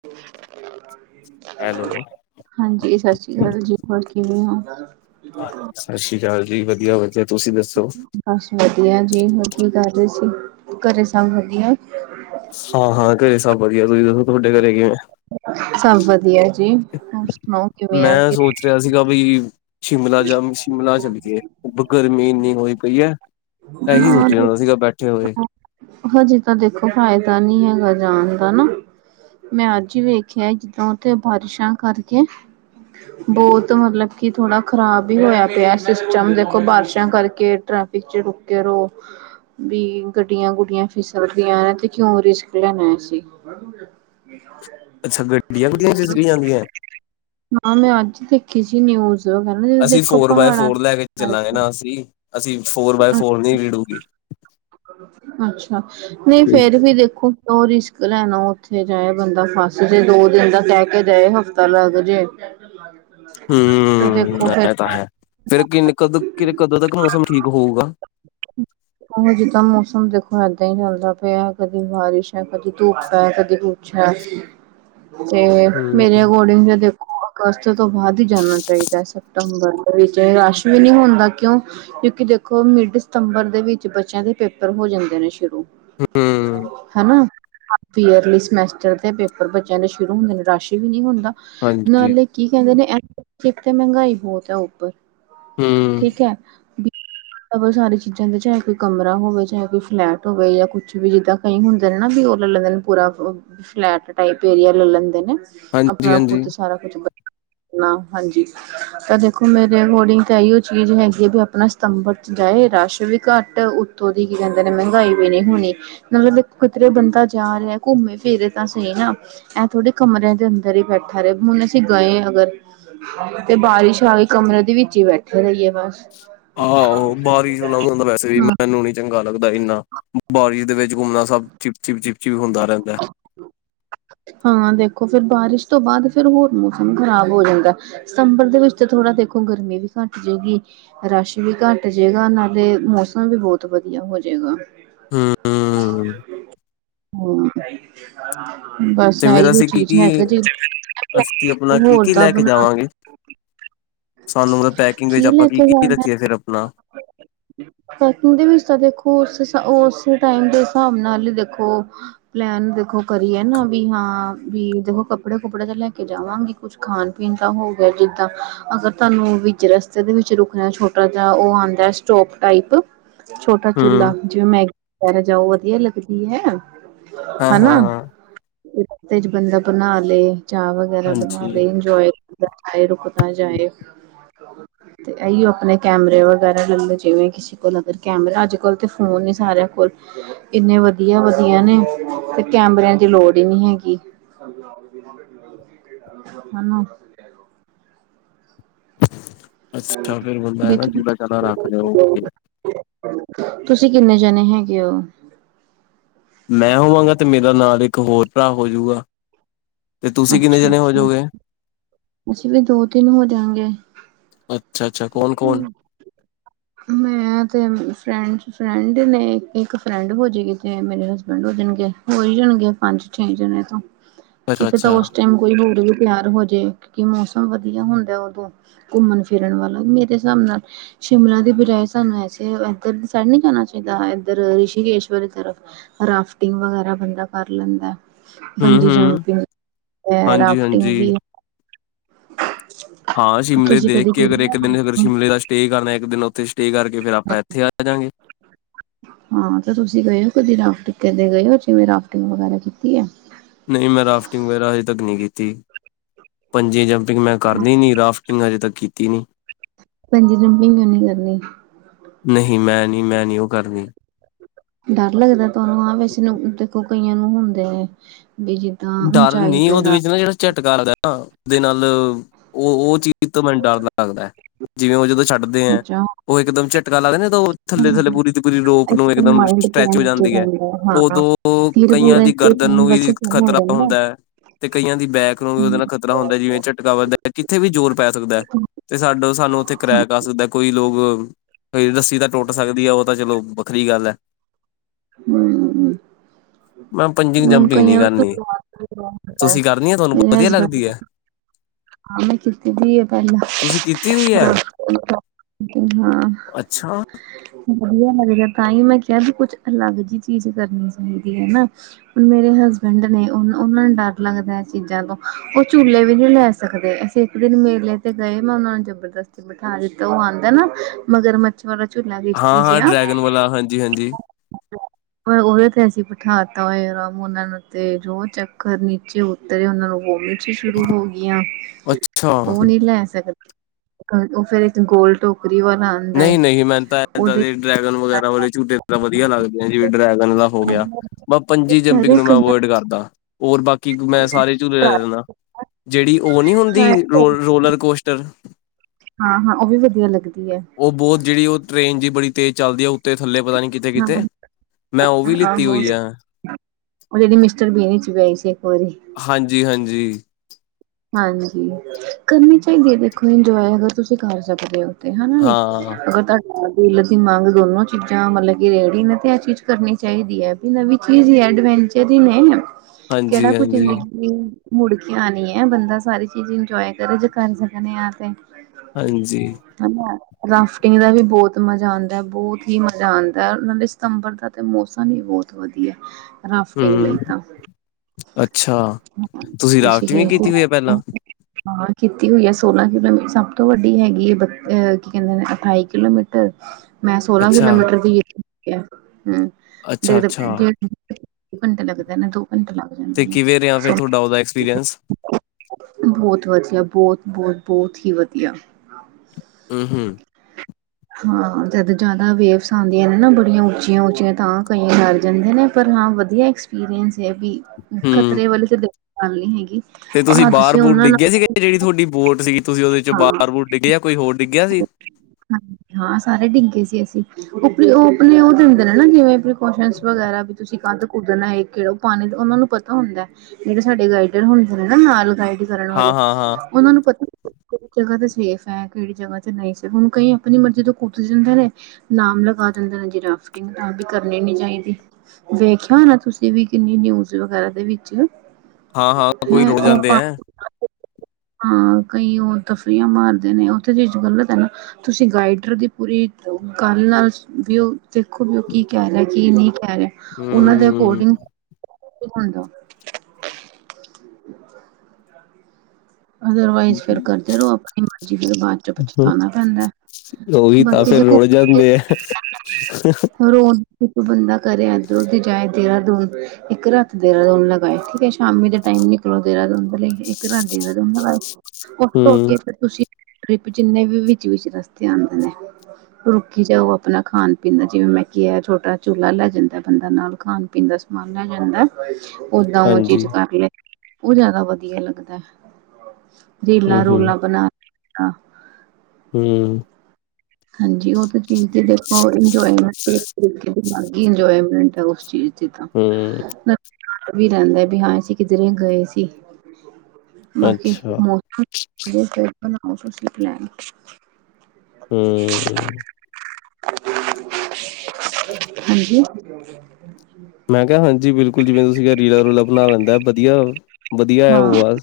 [inaudible] Hello ਹਾਂਜੀ ਸਤ ਸ੍ਰੀ ਅਕਾਲ ਜੀ, ਹੋਰ ਕਿਵੇਂ ਹੋ? ਸਤਿ ਸ੍ਰੀ ਅਕਾਲ ਜੀ, ਵਧੀਆ ਵਧੀਆ ਤੁਸੀਂ ਦੱਸੋ। ਬਸ ਵਧੀਆ ਜੀ, ਹੋਰ ਕੀ ਕਰ ਰਹੇ ਸੀ, ਘਰੇ ਸਭ ਵਧੀਆ? ਹਾਂ-ਹਾਂ ਘਰੇ ਸਭ ਵਧੀਆ, ਤੁਸੀਂ ਦੱਸੋ ਤੁਹਾਡੇ ਘਰੇ ਕਿਵੇਂ? ਸਭ ਵਧੀਆ ਜੀ, ਹੋਰ ਸੁਣਾਓ ਕਿਵੇਂ ਯਾਦ ਚਆ ਸੀਗਾ ਬਈ ਸ਼ਿਮਲਾ ਜਾ ਸ਼ਿਮਲਾ ਚਲੀਏ, ਗਰਮੀ ਇੰਨੀ ਹੋਈ ਪਈ ਐ। ਐਹੀ ਸੋਚੀ ਜਾਂਦਾ ਸੀਗਾ ਬੈਠੇ ਹੋਏ। ਹਜੇ ਤਾਂ ਦੇਖੋ ਫਾਇਦਾ ਨਹੀਂ ਹੈਗਾ ਜਾਨ ਦਾ ਨਾ। ਮੈਂ ਅੱਜ ਈ ਵੇਖਿਆ ਜਿਦਾ ਓਥੇ ਬਾਰਿਸ਼ਾਂ ਕਰਕੇ ਬੋਤ ਮਤਲਬ ਕਿ ਥੋੜ੍ਹਾ ਖ਼ਰਾਬ ਈ ਹੋਇਆ ਪਿਆ ਸਿਸਟਮ ਦੇਖੋ ਬਾਰਿਸ਼ਾਂ ਕਰਕੇ। ਟ੍ਰੈਫਿਕ 'ਚ ਰੁਕੇ ਰੋ। ਵੀ ਗੱਡੀਆਂ-ਗੁਡੀਆਂ ਫਿਸਲਦੀਆਂ ਐ ਤੇ ਕਿਉਂ ਰਿਸਕ ਲੈਣਾ ਅਸੀਂ। [unintelligible] ਅੱਛਾ, ਗੱਡੀਆਂ-ਗੁਡੀਆਂ ਵਿੱਚ ਚੱਲੀ ਜਾਂਦੀਆਂ। ਹਾਂ ਮੈਂ ਅੱਜ ਦੇਖੀ ਸੀ ਨਿਊਜ਼ ਕਹਿੰਦੇ ਜੇ ਅਸੀਂ ਦੇਖੋ ਫੋਰ ਬਾਏ ਪਹਾੜਾਂ ਫੋਰ ਲੈ ਕੇ ਚੱਲਾਂਗੇ ਨਾ [unintelligible] ਅਸੀਂ ਅਸੀਂ ਫੋਰ ਬਾਏ ਫੋਰ ਨੀ ਰਿਡੁਗੀ। ਅੱਛਾ ਨਈ ਫੇਰ ਵੀ ਦੇਖੋ ਓ ਰਿਸਕ ਲੈਣਾ ਓਥੇ ਜਾਏ ਬੰਦਾ ਫਸ ਜੇ, ਦੋ ਦਿਨ ਦਾ ਕਹਿ ਕੇ ਜਾਏ ਹਫ਼ਤਾ ਲੱਗ ਜੇ। ਤੇ ਦੇਖੋ ਹੂੰ, ਫੇਰ ਐ ਤਾਂ ਹੈ ਫੇਰ ਕਿੰਨ ਕਦੋਂ ਕਿ ਕਦੋਂ ਤੱਕ ਮੌਸਮ ਠੀਕ ਹੋਊਗਾ? [inaudible] ਅਜੇ ਤਾਂ ਮੌਸਮ ਦੇਖੋ ਏਦਾਂ ਈ ਚੱਲਦਾ ਪਿਆ ਕਦੀ ਬਾਰਿਸ਼ ਐ, ਕਦੀ ਧੁੱਪ ਐ, ਕਦੀ ਕੁਛ ਐ। ਤੇ ਹਮ ਮੇਰੇ ਅਕੋਰਡਿੰਗ ਤੇ ਦੇ ਅਗਸਤ ਤੋਂ ਬਾਦ ਈ ਜਾਨਾ ਚਾਹੀਦਾ ਆ ਸਤੰਬਰ ਦੇ ਵਿੱਚ ਇਹ ਰਸ਼ ਵੀ ਨੀ ਹੁੰਦਾ ਕਿਉਂ। ਕਿਉਂਕਿ ਦੇਖੋ ਮਿਡ ਸਤੰਬਰ ਦੇ ਵਿੱਚ ਬੱਚਿਆਂ ਦੇ ਪੇਪਰ ਹੋ ਜਾਂਦੇ ਨੇ ਸ਼ੁਰੂ ਹਮ ਹਨਾ। ਈਯਰਲੀ ਸਮੈਸਟਰ ਦੇ ਪੇਪਰ ਬੱਚਿਆਂ ਦੇ ਸ਼ੁਰੂ ਹੁੰਦੇ ਨੇ, ਰਸ਼ ਵੀ ਨੀ ਹੁੰਦਾ ਹਾਂਜੀ ਨਾਲੇ ਕੀ ਕਹਿੰਦੇ ਨੇ ਏਕ ਤੇ ਮਹਿੰਗਾਈ ਬੋਤ ਐ ਉੱਪਰ, ਹਮ ਠੀਕ ਐ। [unintelligible] ਚੀਜ਼ਾਂ ਦੇ ਚਾਹੇ ਕੋਈ ਕਮਰਾ ਹੋਵੇ, ਚਾਹੇ ਕੋਈ ਫਲੈਟ ਹੋਵੇ ਯਾ ਕੁਛ ਵੀ ਜਿੱਦਾਂ ਕਈ ਹੁੰਦੇ ਨੇ ਨਾ ਵੀ ਓ ਲੈ ਲੈਂਦੇ ਨੇ ਪੂਰਾ ਫਲੈਟ ਟਾਈਪ ਏਰੀਆ ਲੈ ਲੈਂਦੇ ਨੇ, ਹਾਂਜੀ ਆਪਣਾ ਹਾਂਜੀ ਖੁੱਦ ਸਾਰਾ ਕੁਛ ਨਾ ਹਾਂਜੀ। ਤਾਂ ਦੇਖੋ ਮੇਰੇ ਅਕੋਰਡਿੰਗ ਤਾਂ ਏਈਓ ਚੀਜ਼ ਹੈਗੀ ਐ ਵੀ ਆਪਣਾ ਸਤੰਬਰ ਜਾਏ ਰਾਸ਼ ਵੀ ਘੱਟ ਉਤੋਂ ਦੀ ਕੀ ਕਹਿੰਦੇ ਨੇ, ਮਹਿੰਗਾਈ ਵੀ ਨੀ ਹੋਣੀ। ਨਾਲੇ ਦੇਖੋ ਕਿਧਰੇ ਬੰਦਾ ਜਾ ਰਿਹਾ ਘੁੰਮੇ ਫਿਰੇ ਤਾਂ ਸਈ ਨਾ। ਐ ਥੋੜੀ ਕਮਰਿਆਂ ਦੇ ਅੰਦਰ ਹੀ ਬੈਠਾ ਰਹੇ, ਹੁਨ ਅਸੀਂ ਗਏ ਅਗਰ ਤੇ ਬਾਰਿਸ਼ ਆ ਗਈ ਕਮਰੇ ਦੇ ਵਿੱਚ ਹੀ ਬੈਠੇ ਰਹੀਏ ਬਸ। ਆਹੋ ਬਾਰਿਸ਼ ਵਾਲਾ ਮੌਸਮ ਵੈਸੇ ਵੀ ਹਾਂ ਮੈਨੂੰ ਨੀ ਚੰਗਾ ਲੱਗਦਾ ਇੰਨਾ। ਬਾਰਿਸ਼ ਦੇ ਵਿੱਚ ਘੁੰਮਣਾ ਸਭ ਚਿਪਚਿਪ-ਚਿਪਚਿਪ ਹੁੰਦਾ ਰਹਿੰਦਾ। [inaudible] ਹਾਂ ਦੇਖੋ ਫਿਰ ਬਾਰਿਸ਼ ਤੋਂ ਬਾਦ ਫਿਰ ਹੋਰ ਮੌਸਮ ਖ਼ਰਾਬ ਹੋ ਜਾਂਦਾ। ਸਤੰਬਰ ਦੇ ਵਿੱਚ ਤੇ ਥੋੜਾ ਦੇਖੋ ਗਰਮੀ ਵੀ ਘੱਟ ਜੇਗੀ। ਰਸ਼ ਵੀ ਘੱਟ ਜੇਗਾ ਨਾਲੇ ਮੌਸਮ ਵੀ ਬੋਤ ਵਧੀਆ ਹੋ ਜੇਗਾ। ਹੂੰ ਹੋਰ, ਤੇ ਫਿਰ ਅਸੀਂ ਕੀ -ਕੀ ਅਸੀਂ ਆਪਣਾ ਕੀ ਹੋਰ -ਕੀ ਦਾ ਲੈ ਕੇ ਬਣਾ ਜਾਵਾਂਗੇ? ਸਾਨੂੰ ਮਤਲਬ ਪੈਕਿੰਗ ਵਿੱਚ ਆਪਾਂ ਕੀ- ਕੀ ਰੱਖੀਏ ਫਿਰ ਆਪਣਾ? ਪੈਕਿੰਗ ਦੇ ਵਿੱਚ ਤਾਂ ਦੇਖੋ ਉਸ ਹਿਸਾ ਉਸ ਟਾਈਮ ਦੇ ਹਿਸਾਬ ਨਾਲ ਈ ਦੇਖੋ, ਪਲੈਨ ਦੇਖੋ ਕਰੀਏ ਨਾ, ਵੀ, ਹਾਂ ਵੀ, ਦੇਖੋ ਕੱਪੜੇ -ਕੁਪੜੇ ਤਾਂ ਲੈ ਕੇ ਜਾਵਾਂਗੀ। ਖਾਣ ਪੀਣ ਤਾਂ ਹੋ ਗਿਆ ਜਿੱਦਾਂ, ਅਗਰ ਤੁਹਾਨੂੰ ਵਿੱਚ ਰਸਤੇ ਦੇ ਵਿੱਚ ਰੁਕਣਾ ਛੋਟਾ ਜਿਹਾ ਉਹ ਆਂਦਾ, ਸਟੋਪ ਟਾਈਪ ਅ ਛੋਟਾ ਹੂੰ ਚੂਲਾ ਜਿਵੇਂ, ਮੈਗੀ ਵਗੈਰਾ ਲੈ ਕੇ ਜਾਓ ਵਧੀੱਆ ਲੱਗਦੀ ਹੈ ਹਾਂ ਹਾਂ ਹਨਾ--ਹਨਾ, ਹਾਂ ਰਸਤੇ ਚ ਬੰਦਾ ਬਣਾ ਲਏ, ਚਾਹ ਵਗੈਰਾ ਬਣਾ ਹਾਂਜੀ। ਲਏ ਇੰਜੋਏ, ਏ ਰੁਕਦਾ ਜਾਏ, ਤੇ ਇਹੀਓ ਆਪਣੇ ਕੈਮਰੇ ਵਗੈਰਾ ਲੈਲੋ ਜਿਵੇਂ ਕਿ, ਅਜ -ਕੋਲ ਅਗਰ ਕੈਮਰਾ ਅੱਜ- ਕਲ ਤਾਂ ਫੋਨ ਨੇ ਸਾਰਿਆਂ ਕੋਲ, ਇੰਨੇ ਵਧੀਆ -ਵਧੀਆ ਨੇ ਤੇ ਕੈਮਰਿਆਂ ਦੀ ਲੋੜ, ਏ ਨੀ ਹੈਗੀ ਹਨ, ਅੱਛਾ ਫੇਿਰ ਬੰਦਾ ਹੈ ਵੀ ਨਾ ਚੀੜਾ- ਚਾਰਾ ਰੱਖ ਲਓ, ਤੁਸੀਂ ਕਿੰਨੇ ਜਾਣੇ ਹੈਗੇ ਹੋ, ਮੈਂ ਹੋਵਾਂਗਾ ਤੇ ਮੇਰਾ ਨਾਲ ਇੱਕ ਹੋਰ ਭਰਾ ਹੋਜੂਗਾ, ਤੇ ਤੁਸੀਂ ਕਿੰਨੇ ਅੱਛਾ ਜਣੇ ਹੋ ਅੱਛਾ ਜਾੋਗੇ, ਅਸੀਂ ਵੀ ਦੋ -ਤਿੰਨ ਹੋ ਜਾਗੇ ਅੱਛਾ ਅੱਛਾ ਕੌਣ ਹੁ, [unintelligible] ਮੈਂ ਤੇ ਫਰੈਂਡ -ਫਰੈਂਡ ਨੇ ਇੱਕ ਫਰੈਂਡ ਹੋ ਜਾਏਗੀ, ਤੇ ਮੇਰੇ ਹਸਬੈਂਡ ਹੋ ਜਾਣਗੇ, ਹੋਈ ਜਾਣਗੇ ਪੰਜ -ਛੇ ਜਣੇ ਤਾ, ਅੱਛਾ ਕੀ ਪਤਾ ਅੱਛਾ ਉਸ ਟਾਈਮ ਕੋਈ ਹੋਰ ਵੀ ਤਿਆਰ ਹੋ ਜਾਏ, ਕਿ ਮੌਸਮ ਵੱਧੀਆ ਹੁੰਦਾ ਉਦੋ, ਘੁੰਮਣ- ਫਿਰਨ ਵਾਲਾ ਮੇਰੇ ਹਿਸਾਬ ਨਾਲ, ਸ਼ਿਮਲਾ ਦੀ ਬਜਾਏ ਸਾਨੂੰ ਐਸੇ ਇੱਧਰ ਦੀ ਸਾਈਡ ਨਹੀਂ ਜਾਣਾ ਚਾਹੀਦਾ, ਇੱਧਰ ਰਿਸ਼ੀਕੇਸ਼ ਵਾਲੀ ਤਰਫ, ਰਾਫਟਿੰਗ ਵਗੈਰਾ ਬੰਦਾ ਕਰ ਲੈਂਦਾ, ਹੂੰ ਬੰਜੀ ਹੂੰ ਜੰਪਿੰਗ। ਐ ਹਾਂਜੀ ਰਾਫਟਿੰਗ ਹਾਂਜੀ। ਵੀ, ਹਾਂ। ਹਾਂ ਸ਼ਿਮਲੇ ਤੁਸੀਂ ਦੇਖ ਕਦੇ ਕੇ ਅਗਰ ਇੱਕ ਦਿਨ ਅਗਰ ਸ਼ਿਮਲੇ ਦਾ ਸਟੇ ਕਰਨਾ ਇੱਕ ਦਿਨ ਉੱਥੇ, ਸਟੇ ਕਰਕੇ ਫੇਿਰ ਆਪਾਂ ਇੱਥੇ ਆਜਾਗੇ, ਹਾਂ, ਤੇ ਤੁਸੀਂ ਗਏ ਹੋ, ਕਦੀ ਰਾਫਟਿੰਗ ਕਰਦੇ ਗਏ ਹੋ, ਜਿਵੇਂ ਰਾਫਟਿੰਗ ਵਗੈਰਾ ਕੀਤੀ ਆ, ਨਹੀਂ ਮੈਂ ਰਾਫਟਿੰਗ ਵਗੈਰਾ ਹਜੇ ਤੱਕ ਨਹੀਂ ਕੀਤੀ, ਪੰਜੀ ਜੰਪਿੰਗ ਮੈਂ ਕਰਨੀ ਨ ਰਾਫਟ, ਨਈ ਅਜੇ ਤੱਕ ਕੀਤੀ ਨਈ, ਪੰਜੀ-ਜੰਪਿੰਗ ਕਿਉ ਨਹੀ ਕਰਨੀ। ਨਹੀਂ ਮੈਂ ਨੀ -ਮੈਂ ਨੀ ਉਹ ਕਰਨੀ, ਡਰ ਲੱਗਦਾ ਤੁਹਾਨੂੰ, ਹਾਂ ਵੈਸੇ ਲੋਕ ਦੇਖੋ ਕਈਆਂ ਨੂੰ ਹੁੰਦੇ ਏ, ਡਰ ਨਹੀਂ, ਉਹਦੇ ਵਿੱਚ ਨਾ ਜਿਹੜਾ ਝਟਕਾ ਆਂਦਾ, ਦੇ ਨਾਲ ਉਹ- ਉਹ ਚੀਜ਼ ਤੋ ਮੈਨੂੰ ਡਰ ਲੱਗਦਾ, ਜਿਵੇਂ ਉਹ ਜਦੋਂ ਛੱਡ, ਅੱਛਾ ਉਹ ਇਕਦਮ ਝਟਕਾ ਲੱਗਦਾ ਨਾ ਤਾਂ ਉਹ ਥੱਲੇ ਹੂੰ, -ਥੱਲੇ ਪੂਰੀ ਦੀ ਪੂਰੀ ਰੋਪ ਇੱਕ ਨੂੰ ਤਾਂ ਇਕਦਮ ਮਾਇੰਡ ਪੂਰਾ ਸਟ੍ਰੈਚ ਹੋ ਨੀਚੇ ਜਾਂਦੀ ਹੈ ਜਾਂਦਾ ਹਾਂ। ਉਦੋ, ਉਹ ਧੀਰ ਕਈਆਂ ਪੂਰਾ ਦੀ ਇੱਕ ਗਰਦਨ ਨੂੰ ਟਾਈਮ ਬਸ ਵੀ ਕੰਮ ਹੋ ਖ਼ਤਰਾ, ਜਾਂਦਾ। ਹੁੰਦਾ ਐ ਤੇ ਕਈਆਂ ਦੀ ਬੈਕ ਨੂੰ ਵੀ ਉਹਦੇ ਹੂੰ। ਨਾਲ ਖ਼ਤਰਾ ਹੁੰਦਾ ਹੈ, ਜਿਵੇਂ ਝਟਕਾ ਵੱਜਦਾ, ਕਿੱਥੇ ਵੀ ਜ਼ੋਰ ਪੈ ਸਕਦਾ, ਤੇ ਸਾਡੇ ਸਾਨੂੰ ਉੱਥੇ ਕਰੈਕ ਆ ਸਕਦਾ ਕੋਈ ਲੋਕ, ਕੋਈ ਰੱਸੀ ਤਾਂ ਟੁੱਟ ਸਕਦੀ ਆ, ਉਹ ਤਾਂ ਚਲੋ ਵੱਖਰੀ ਗੱਲ ਆ, ਮੈਂ ਪੰਜਿੰਗ ਹੂੰ---ਹੁਣ ਜੰਪਿੰਗ ਨਹੀਂ ਕਈਆਂ ਕੋ ਕਰਨੀ ਤੁਸੀਂ ਕਰਨੀ ਆ ਤੁਹਾਨੂੰ ਮੈਰੇ ਵਧੀਆ ਹਸਬੈਂਡ ਲੱਗਦੀ [unintelligible] ਹੈ [unintelligible] ਹਾਂ ਮੈਂ ਕੀਤੀ ਦੀ ਏ ਪਹਿਲਾਂ। ਤੁਸੀਂ ਕੀਤੀ ਹੋਈ ਹੈ ਹਾਂ ਅੱਛਾ ਵਧੀਆ ਲੱਗਿਆ ਤਾਂ ਹੀ ਮੈਂ ਕਿਹਾ ਵੀ ਕੁਛ ਅਲੱਗ ਜਿ ਚੀਜ਼ ਕਰਨੀ ਚਾਹੀਦੀ ਹੈ ਨਾ। ਹੁਣ ਮੇਰੇ ਹਸਬੈਂਡ ਨੇ ਉਹ ਉਹਨਾਂ ਨੂੰ ਡਰ ਲੱਗਦਾ ਏ ਚੀਜ਼ਾਂ ਤੋਂ, ਉਹ ਝੂਲੇ ਵੀ ਨਹੀਂ ਲੈ ਸਕਦੇ ਅਸੀਂ ਇੱਕ ਦਿਨ ਮੇਲੇ ਤੇ ਗਏ ਮੈਂ ਉਹਨਾ ਨੂੰ ਜਬਰਦਸਤੀ ਬਿਠਾ ਦਿੱਤਾ ਉਹ ਆਉਂਦਾ ਨਾ ਮਗਰ ਮਛ ਝੂਲਾ ਕਿਸ਼ਤੀ ਜੇਹਾ ਭਲਾ ਹਾਂਜੀ ਹਾਂਜੀ [inaudible] [inaudible] ਉਹਦੇ ਤੇ ਅਸੀਂ ਬਿਠਾਤਾ ਹੋਇ ਰਾਮ ਉਹਨਾਂ ਨੂੰ ਤੇ ਜੋ ਚੱਕਰ ਨੀਚੇ ਉਤਰੇ ਉਹਨਾਂ ਨੂੰ ਵੋਮਿਟ ਛ ਸ਼ੁਰੂ ਹੋ ਗਈਆਂ ਅੱਛਾ ਉਹ ਨਹੀਂ ਲੈ ਸਕਦੇ। ਕਲ ਉਹ ਫੇਰ ਇੱਕ ਗੋਲ ਟੋਕਰੀ ਵਾਲਾ ਆਉਂਦਾ ਏ, ਨਹੀਂ ਨਹੀਂ ਮੈਨੂੰ ਤਾਂ ਇੱਦਾਂ ਉਹਦੇ ਦੇ ਡਰੈਗਨ ਵਗੈਰਾ ਵਾਲੇ ਝੂਟੇ ਵਧੀਆ ਲੱਗਦੇ ਆ ਜੀਵੇ ਡਰੈਗਨ ਦਾ ਹੋ ਗਿਆ ਮੈਂ ਪੰਜੀ ਕਈਆਂ ਜੰਪਿੰਗ ਨੂੰ ਮੈਂ ਅਵੋਇਡ ਕਰਦਾ ਹੋਰ ਬਾਕੀ ਮੈਂ ਸਾਰੇ ਝੂਲੇ ਲੈ ਟਰਾਈ ਲੇਂਦਾ, ਜਿਹੜੀ ਉਹ ਨਹੀਂ ਹੁੰਦੀ ਟਰਾਈ ਰੋ ਰੋਲਰ ਕੋਸ਼ਟ ਟਰ ਹਾਂ ਹਾਂ ਉਹ ਵੀ ਵਧੀਆ ਲੱਗਦੀ ਏ। ਉਹ ਬਹੁਤ ਜਿਹੜੀ ਉਹ ਟਰੇਨ ਦੀ ਬੜੀ ਤੇਜ਼ ਚੱਲਦੀ ਏ। ਉਤੇ ਥੱਲੇ ਪਤਾ ਨੀ ਕਿਤੇ ਕਿਤੇ, ਮੈਂ ਉਹ ਵੀ ਲਿੱਤੀ ਆਹੋ ਹੋਈ ੲੈ। ਉਹ ਜਹੜੀ ਮਿਸਟਰ ਬੀਮ ਚ ਵੀ ਆਈ ਸੀ ਇੱਕ ਵਰੀ। ਹਾਂਜੀ ਹਾਂਜੀ ਹਾਂਜੀ ਕਰਨੀ ਚਾਹੀਦੀ ਏ ਦੇਖੋ ਇੰਜੋਏ ਅਗਰ ਤੁਸੀਂ ਕਰ ਸਕਦੇ ਹੋ। ਤੇ ਹਨਾ ਵੀ ਹਾਂ ਅਗਰ ਤੁਹਾ ਦਿਲ ਅਸੀ ਮੰਗਦੇ ਹੋ ਨਾ ਚੀਜ਼ਾਂ ਮਤਲਬ ਕਿ ਰੇੜੀ ਨੇ ਤੇ ਇਹ ਚੀਜ਼ ਕਰਨੀ ਚਾਹੀਦੀ ਏ। ਨਵੀਂ ਚੀਜ਼ ਈ ਏ, ਐਡਵੈਂਚਰ ਈ ਨੇ ਕਿਹੜਾ ਹਾਂਜੀ ਕੁਛ ਹਾਂਜੀ ਜ਼ਿੰਦਗੀ ਮੁੜ ਕੇ ਆਉਣੀ ਏ, ਬੰਦਾ ਸਾਰੀ ਚੀਜ਼ ਇੰਜੋਏ ਕਰੇ ਜੇ ਕਰ ਸਕਨੇ ਆਂ ਤੇ। ਹਾਂਜੀ ਹਨਾ ਰਾਫਟਿੰਗ ਦਾ ਵੀ ਬਹੁਤ ਮਜ਼ਾ ਆਉਂਦਾ ਏ, ਬਹੁਤ ਹੀ ਮਜ਼ਾ ਆਉਂਦਾ ਏ, ਉਹ ਨਾਲੇ ਸਤੰਬਰ ਤਕ ਤੇ ਮੌਸਮ ਵੀ ਬਹੁਤ ਵਧੀਆ ਏ। ਹੂੰ ਅੱਛਾ ਤੁਸੀਂ ਰਾਫਟਿੰਗ ਵੀ ਰਿਸ਼ੀਕੇਸ਼ ਦੀ ਕੀਤੀ ਹੋਈ ਏ ਪਹਿਲਾ ਹਾਂ ਕੀਤੀ ਹੋਈ ਏ, ਸੋਲਾਂ ਕਿਲੋਮੀਟਰ ਸਭ ਤੋਂ ਵੱਡੀ ਹੈਗੀ ਏ ਬ ਅਹ ਕੀ ਕਹਿੰਦੇ ਨੇ ਅਠਾਈ ਕਿਲੋਮੀ ਟਰ ਮੈਂ ਸੋਲਾਂ ਅੱਛਾ, ਕਿਲੋਮੀਟਰ ਦੀ ਕੀਤੀ ਏ ਹੂੰ ਡੇੜ ਅੱਛਾ-ਅੱਛਾ ਘੰਟਾ ਲੱਗਦਾ ਨੇ ਦੋ ਘੰਟਾ ਲੱਗ ਤੇ ਜਾਂਦੇ ਨੇ ਕਿਵੇਂ ਰਿਹਾ ਫਿਰ ਸੋ ਤੁਹਾਡਾ ਉਹਦਾ ਐਕਸਪੀਰੀਅੰਸ। ਬਹੁਤ ਵਧੀਆ ਬਹੁਤ ਬਹੁਤ ਬਹੁਤ ਹੀ ਵਧੀਆ। ਹੂੰ ਹੂੰ ਹਾਂ ਜਦੋਂ ਜ਼ਿਆਦਾ ਵੇਵਸ ਆਉਂਦੀਆਂ ਨੇ ਨਾ ਬੜੀਆਂ ਉੱਚੀਆਂ ਉੱਚੀਆਂ ਤਾਂ ਕਈ ਡਰ ਜਾਂਦੇ ਨੇ ਪਰ ਹਾਂ ਵਧੀਆ ਐਕਸਪੀਰੀਅਂਸ ਹੈ ਵੀ ਹੂੰ ਖਤਰੇ ਵਾਲੀ ਤੇ ਕੋਈ ਗੱਲ ਨਹੀਂ ਹੈਗੀ। ਤੇ ਤੁਸੀਂ ਹਾਂ ਬਾਰ ਬੂਰ ਉਹਨਾਂ ਡਿੱਗੇ ਸੀਗੇ ਨਾਲ ਜਿਹੜੀ ਤੁਹਾਡੀ ਬੋਟ ਸੀਗੀ ਤੁਸੀਂ ਉਹਦੇ ਚੋਂ ਹਾਂ ਬਾਰ ਬੂਰ ਡਿੱਗ ਯਾ ਕੋਈ ਹੋਰ ਡਿੱਗਿਆ ਸੀ। ਹਾਂਜੀ ਹਾਂ ਸਾਰੇ ਡਿੱਗੇ ਸੀ ਅਸੀਂ ਉਪਰੀ ਉਹ ਆਪਣੇ ਉਹ ਦਿੰਦੇ ਨੇ ਨਾ ਜਿਵੇਂ ਕੁ ਵਗੈਰਾ ਵੀ ਤੁਸੀਂ ਕਾਦ [unintelligible] ਕੁਦਣਾ ਏ ਕਿਹੜਾ ਉਹ ਪਾਣੀ ਉਹਨਾਂ ਨੂੰ ਪਤਾ ਹੁੰਦਾ ਜਿਹੜੇ ਸਾਡੇ ਗਾਈਡਰ ਹੁੰਦੇ ਨੇ ਨਾ ਨਾਲ ਗਾਈਡ ਡੇਂਸ ਕਰਨ ਹਾਂ, ਵਾਲੇ ਹਾਂ, ਹਾਂ, ਉਹਨਾਂ ਨੂੰ ਪਤਾ ਕਿਹੜੀ ਜਗ੍ਹਾ ਤੇ ਸੇਫ ਏ ਕਿਹੜੀ ਜਗ੍ਹਾ ਤੇ ਨਹੀਂ ਸੇਫ ਹੁਣ ਕਈ ਆਪਣੀ ਮਰਜ਼ੀ ਤੋਂ ਕੁੱਦ ਜਾਂਦਾ ਨੇ ਨਾਮ ਲਗਾ ਦਿੰਦੇ ਨੇ ਜੀ, ਰਾਫਟਿੰਗ ਤਾਂ ਵੀ ਕਰਨੀ ਨੀ ਚਾਹੀਦੀ। ਵੇਖਿਆ ਹੋ ਨਾ, ਤੁਸੀਂ ਵੀ ਕਿੰਨੀ ਨਿਊਜ਼ ਵਗੈਰਾ ਦੇ ਵਿੱਚ ਹੈ ਹਾਂ, ਹਾਂ ਕੋਈ ਰੁੜ ਉਹ ਜਾਂਦੇ ਐ, ਪਾਣੀ, ਹਾਂ ਕਈ ਉਹ ਤਫਰੀਆਂ ਮਾਰਦੇ ਨੇ, ਉੱਥੇ ਚ ਗਲਤ ਹੈ ਨਾ ਤੁਸੀਂ ਗਾਈਡਰ ਦੀ ਪੂਰੀ ਗੱਲ ਨਾਲ ਵੀ, ਓਹ ਵੇਖੋ ਵੀ, ਓਹ ਕੀ ਕੈ ਰਿਐ, ਕੀ ਨੀ ਕੈ ਰਿਆ? ਓਨਾਂ ਦੇ ਅਕੋਰਡਿੰਗ ਹੂੰ। [unintelligible] ਹੁੰਦਾ। ਅਦਰਵਾਈਜ਼ ਫੇਰ ਕਰਦੇ ਰੋ ਅਪਣੀ ਮਰਜ਼ੀ, ਫੇਰ ਬਾਦ ਚੋ ਪਛਤਾਣਾ ਪੈਂਦੈ। ਓਹੀ ਤਾਂ, ਫੇਰ ਰੋੜ ਜਾਂਦੇ ਐ। ਰੋਜ਼ ਇੱਕ ਬੰਦਾ ਕਰੇ ਐਧਰੋ ਦੀ ਜਾਏ ਦੇਹਰਾਦੂਨ। ਇੱਕ ਰਾਤ ਦੇਹਰਾਦੂਨ ਲਗਾਏ ਠੀਕ ਹੈ ਸ਼ਾਮੀ ਦੇ ਟਾਈਮ ਨਿਕਲੋ ਦੇਰਾਦੂਨ ਦੇ ਲਈ, ਇੱਕਰਾਤ ਡੀਨਰ ਓਨਾਂ ਦਾ, ਉਸ ਤੋਂ ਹੂੰ, ਅਗੇ ਫਿਰ ਤੁਸੀਂ ਟ੍ਰਿਪ ਚਿਨੇ ਵੀ ਵਿੱਚ -ਵਿਚ ਰਸਤੇ ਆੰਦੇ ਨੇ। ਰੁੱਖੀ ਜਾਓ, ਅਪਣਾ ਖਾਣ-ਪੀਣ ਦਾ, ਜਿਵੇਂ ਮੈਂ ਕੀਐ ਛੋਟਾ ਝੂਲਾ ਲੈ ਜਾਂਦੈ ਬੰਦਾ ਨਾਲ ਖਾਣ ਪੀਣ ਦਾ ਸਮਾਨ ਲੈ ਜਾਂਦੈ, ਓਦਾਂ ਓਹ ਚੀਜ਼ ਹਾਂਜੀ, ਕਰ ਲਏ, ਓਹ ਜੈਦਾ ਵਧੀਆ ਲੱਗਦੈ। ਹੂੰ, ਹੂੰ, ਰੀਲਾਂ-ਰੂਲਾਂ ਬਣਾ ਹੂੰ। ਹਾਂਜੀ, ਓਹ ਤੇ ਚੀਜ਼ ਦੀ ਦੇਖੋ, ਇੰਜੋਮੈਂਟ ਏ ਏਕ ਤਰੀਕੇ ਦੀ, ਦਿਮਾਗੀ ਇੰਜੋਮੈਂਟ ਐ ਉਸ ਚੀਜ਼ ਜਿਦਾ, ਹੂੰ, ਮੈਂ ਐਵੀ ਰਹਿੰਦਾ ਬੁ ਹਾਂ ਅਸੀਂ ਕਿਧਰੇ ਗਏ ਸੀ। ਬਾਕੀ ਅੱਛਾ, ਮੌਸਮ ਫੇ [unintelligible] ਤੁਸੀਂ ਲੈ ਆਣਾ। ਹੂੰ। ਹਾਂਜੀ। ਕਿਓ ਤਿਆਰ ਕਰਦੇ ਨੇ? ਮੈਂ ਕਿਆ, ਹਾਂਜੀ, ਬਿਲਕੁਲ ਜਿਵੇਂ ਤੁਸੀਂ ਕੀਆ ਰੀਲਾ-ਰੁਲਾ ਬਣਾ ਲੈਂਦਾ ਵਧੀਆ। ਵਧੀਐ, ਔ ਵਾਜ਼,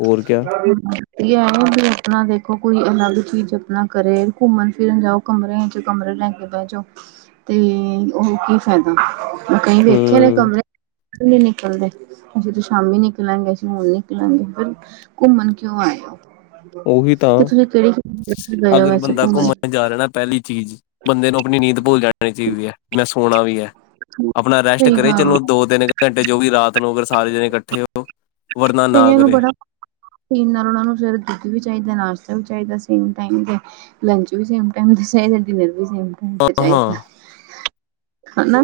ਹੋਰ ਕਿਆ। [unintelligible] ਯਾ ਹੋ ਬੀ, ਅਪਣਾ ਵੇਖੋ ਕੋਈ ਅਲੱਗ ਚੀਜ਼, ਅਪਣਾ ਕਰੇ ਘੁੰਮਣ ਫਿਰਨ ਜਾਓ। ਕਮਰੇਆ ਚ ਕਮਰੇ ਲੈ ਕੇ ਬੈ ਜੋ। ਤੇ ਓਹ ਕੀ ਫੈਦਾ? ਮੈਂ ਕਈ ਵੇਖੇ ਨੇ, ਹੂੰ, ਕਮਰੇ ਨੀ ਨਿਕਲਦੇ, ਅਜੇ ਤੇ ਸ਼ਾਮੀ ਨਿਕਲ ਨਿਕਲਾਂਗੇ ਅਸੀ ਹੋਣ ਨਿਕਲਾਂਗੇ। ਫਿਰ, ਘੁੰਮਣ ਕਿਉਂ ਆਏ ਔ? ਓਹੀ ਤਾਂ, ਗਏ ਹੋ ਅਗਰ ਵੈਸੇ ਬੰਦਾ ਘੁੰਮਣ ਜਾ ਰਿਐ, ਨਾ ਪੈਲੀ ਚੀਜ਼ ਬੰਦੇ ਨੂੰ ਅਪਣੀ ਨੀਂਦ ਭੁੱਲ ਜਾਣੀ ਚਾਈਦੀ ਐ, ਮੈਂ ਸੋਣਾ ਵੀ ਐ। ਅਪਣਾ ਰੈਸਟ ਸਹੀ ਕਰੇ, ਗੱਲ ਚਲੋ ਦੋ-ਤਿੰਨ ਘੰਟੇ ਜੋ ਵੀ ਰਾਤ ਨੂੰ, ਅਗਰ ਸਾਰੇ ਜਣੇ ਕੱਠੇ ਹੋ ਵਰਨਾ ਨਾ ਕਈਆਂ ਨੂੰ ਕਰੇ ਬੜਾ ਇਹਨਾਂ ਫਿਰ ਦੁੱਧ ਵੀ ਚਾਹੀਦਾ, ਨਾਸ਼ਤਾ ਵੀ ਚਾਈਦੈ, ਸੇਮ ਟਾਈਮ ਤੇ। ਲੰਚ ਵੀ ਸੇਮ ਟਾਈਮ ਤੇ ਚਾਈਦੈ, ਡਿਨਰ ਵੀ ਸੇਮ ਟਾਈਮ ਤੇ ਹਾਂ ਚਾਈਦੈ। ਹਾਂ ਹਨਾ,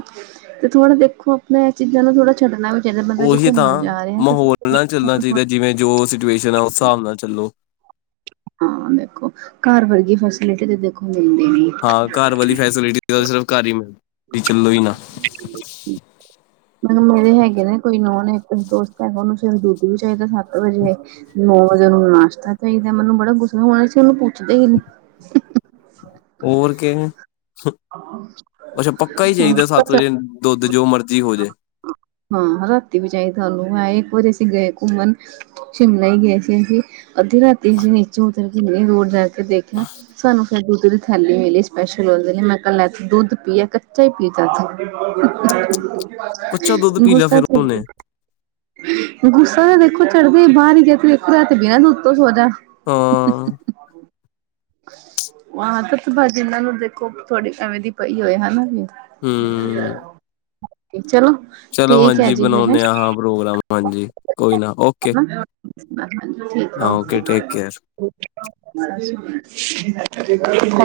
ਤੇ ਥੋੜਾ ਦੇਖੋ, ਅਪਣਾ ਐ ਚੀਜ਼ਾਂ ਨੂੰ ਥੋੜਾ ਛੱਡਣਾ ਵੀ ਜਦੋਂ ਬੰਦਾ ਜੇ ਉਹੀ ਤਾਂ ਘੁੰਮਣ ਜਾ ਰਿਐ ਤੇ ਮਾਹੌਲ ਨਾਲ ਚੱਲਣਾ ਚਾਈਦੈ, ਜਿਵੇਂ ਜੋ ਸਿਚੁਏਸ਼ਨ ਐ, ਉਸ ਸਾਬ ਨਾਲ ਚੱਲੋ। ਹਾਂ ਦੇਖੋ, ਘਰ ਵਰਗੀ ਫੈਸਿਲਿਟੀ ਤੇ ਦੇਖੋ ਮਿਲਦੀ ਨੀ। ਹਾਂ, ਘਰ ਵਾਲੀ ਫੈਸਿਲਿਟੀ ਤਾ ਸਿਰਫ਼ ਘਰ ਹੀ ਮਿਲਦੀ, ਚੱਲੋ ਈ ਨਾ। ਹੂੰ। ਮੈ ਕੈ, ਮੇਰੇ ਹੈਗੇ ਨੇ ਕੋਈ ਨੌਨ, ਏਕ ਦੋਸਤ ਹੈਗਾ, ਓਹਨੂੰ ਸਵੇਰੇ ਦੁੱਧ ਵੀ ਚਾਈਦੈ, ਸੱਤ ਵਜੇ। ਨੌ ਵਜੇ ਓਨੂੰ ਨਾਸ਼ਤਾ ਚਾਈਦੈ, ਮੈਨੂੰ ਬੜਾ ਗੁੱਸਾ ਹੋਣ, ਅਸੀ ਓਨੂੰ ਪੁੱਛਦੇ ਹੀ ਨੀ। ਹੋਰ ਕਿਣ ਸ ਅੱਛਾ, ਪੱਕਾ ਹੀ ਚਾਈਦੈ, ਸੱਤ ਨੀ। ਵਜੇ ਦੁੱਧ, ਜੋ ਮਰਜ਼ੀ ਹੋ ਜੇ। ਹਾਂ, ਰਾਤੀ ਵੀ ਜਾਈਦੈ ਔਨੂੰ ਹੈ, ਇੱਕ ਵਾਰੀ ਅਸੀਂ ਗਏ ਘੁੰਮਣ। ਸ਼ਿਮਲੇ ਹੀ ਗਏ ਸੀ ਅਸੀਂ ਅੱਧੀ ਰਾਤੀ ਅਸੀਂ ਨੀਚੇ ਉਤਰ ਕੇ ਇੰਨੀ ਦੂਰ ਜਾ ਕੇ ਦੇਖ ਕਯਾ, ਸਾਨੂੰ ਫਿਰ ਦੁੱਧ ਦੀ ਥੈਲੀ ਮਿਲੀ ਸਪੈਸ਼ਲ ਓਦੇ ਲੀ। ਕਲਾ ਚੀ ਦੁੱਧ ਪੀਆ ਕੱਚਾ ਹੀ ਪੀ ਜਾ ਛੇ। [unintelligible] ਕੱਚਾ ਦੁੱਧ ਪੀ ਲਿਆ ਗੁੱਸਾ ਫਿਰ ਚੱੜ ਉਹਨੇ ਗਿਆ। ਗੁੱਸਾ ਤਾਂ ਦੇਖੋ ਚੜ੍ਹਦੈ ਈਏ ਬਾਰ ਹੀ ਗਿਐ ਤੂੰ ਏਕੋ ਰਾਤ ਗਿਐ, ਦੁੱਧ ਤੋਂ ਸੋ ਜਾ। ਹਾਂ। ਉਂ ਆਦਤ ਬਾ ਜਿਨਾਂ ਨੂੰ ਦੇਖੋ ਥੋੜੀ ਐਵੇਂ ਦੀ ਪਈ ਹੋਏ, ਹੈਨਾ। ਹੂੰ [inaudible] ਚਲੋ। ਚਲੋ ਠੀਕ ਹੈ ਹਾਂਜੀ ਜੀ ਫਿਰ ਬਣੋਣੇ ਆ ਹਾਂ ਪ੍ਰੋਗਰਾਮ ਹਾਂਜੀ ਕੋਈ ਨਾ ਓਕੇ। ਹਾਂ ਓਕੇ ਟੇਕ ਕੇਅਰ [unintelligible] ਠੀਕ ਔ [unintelligible] [inaudible]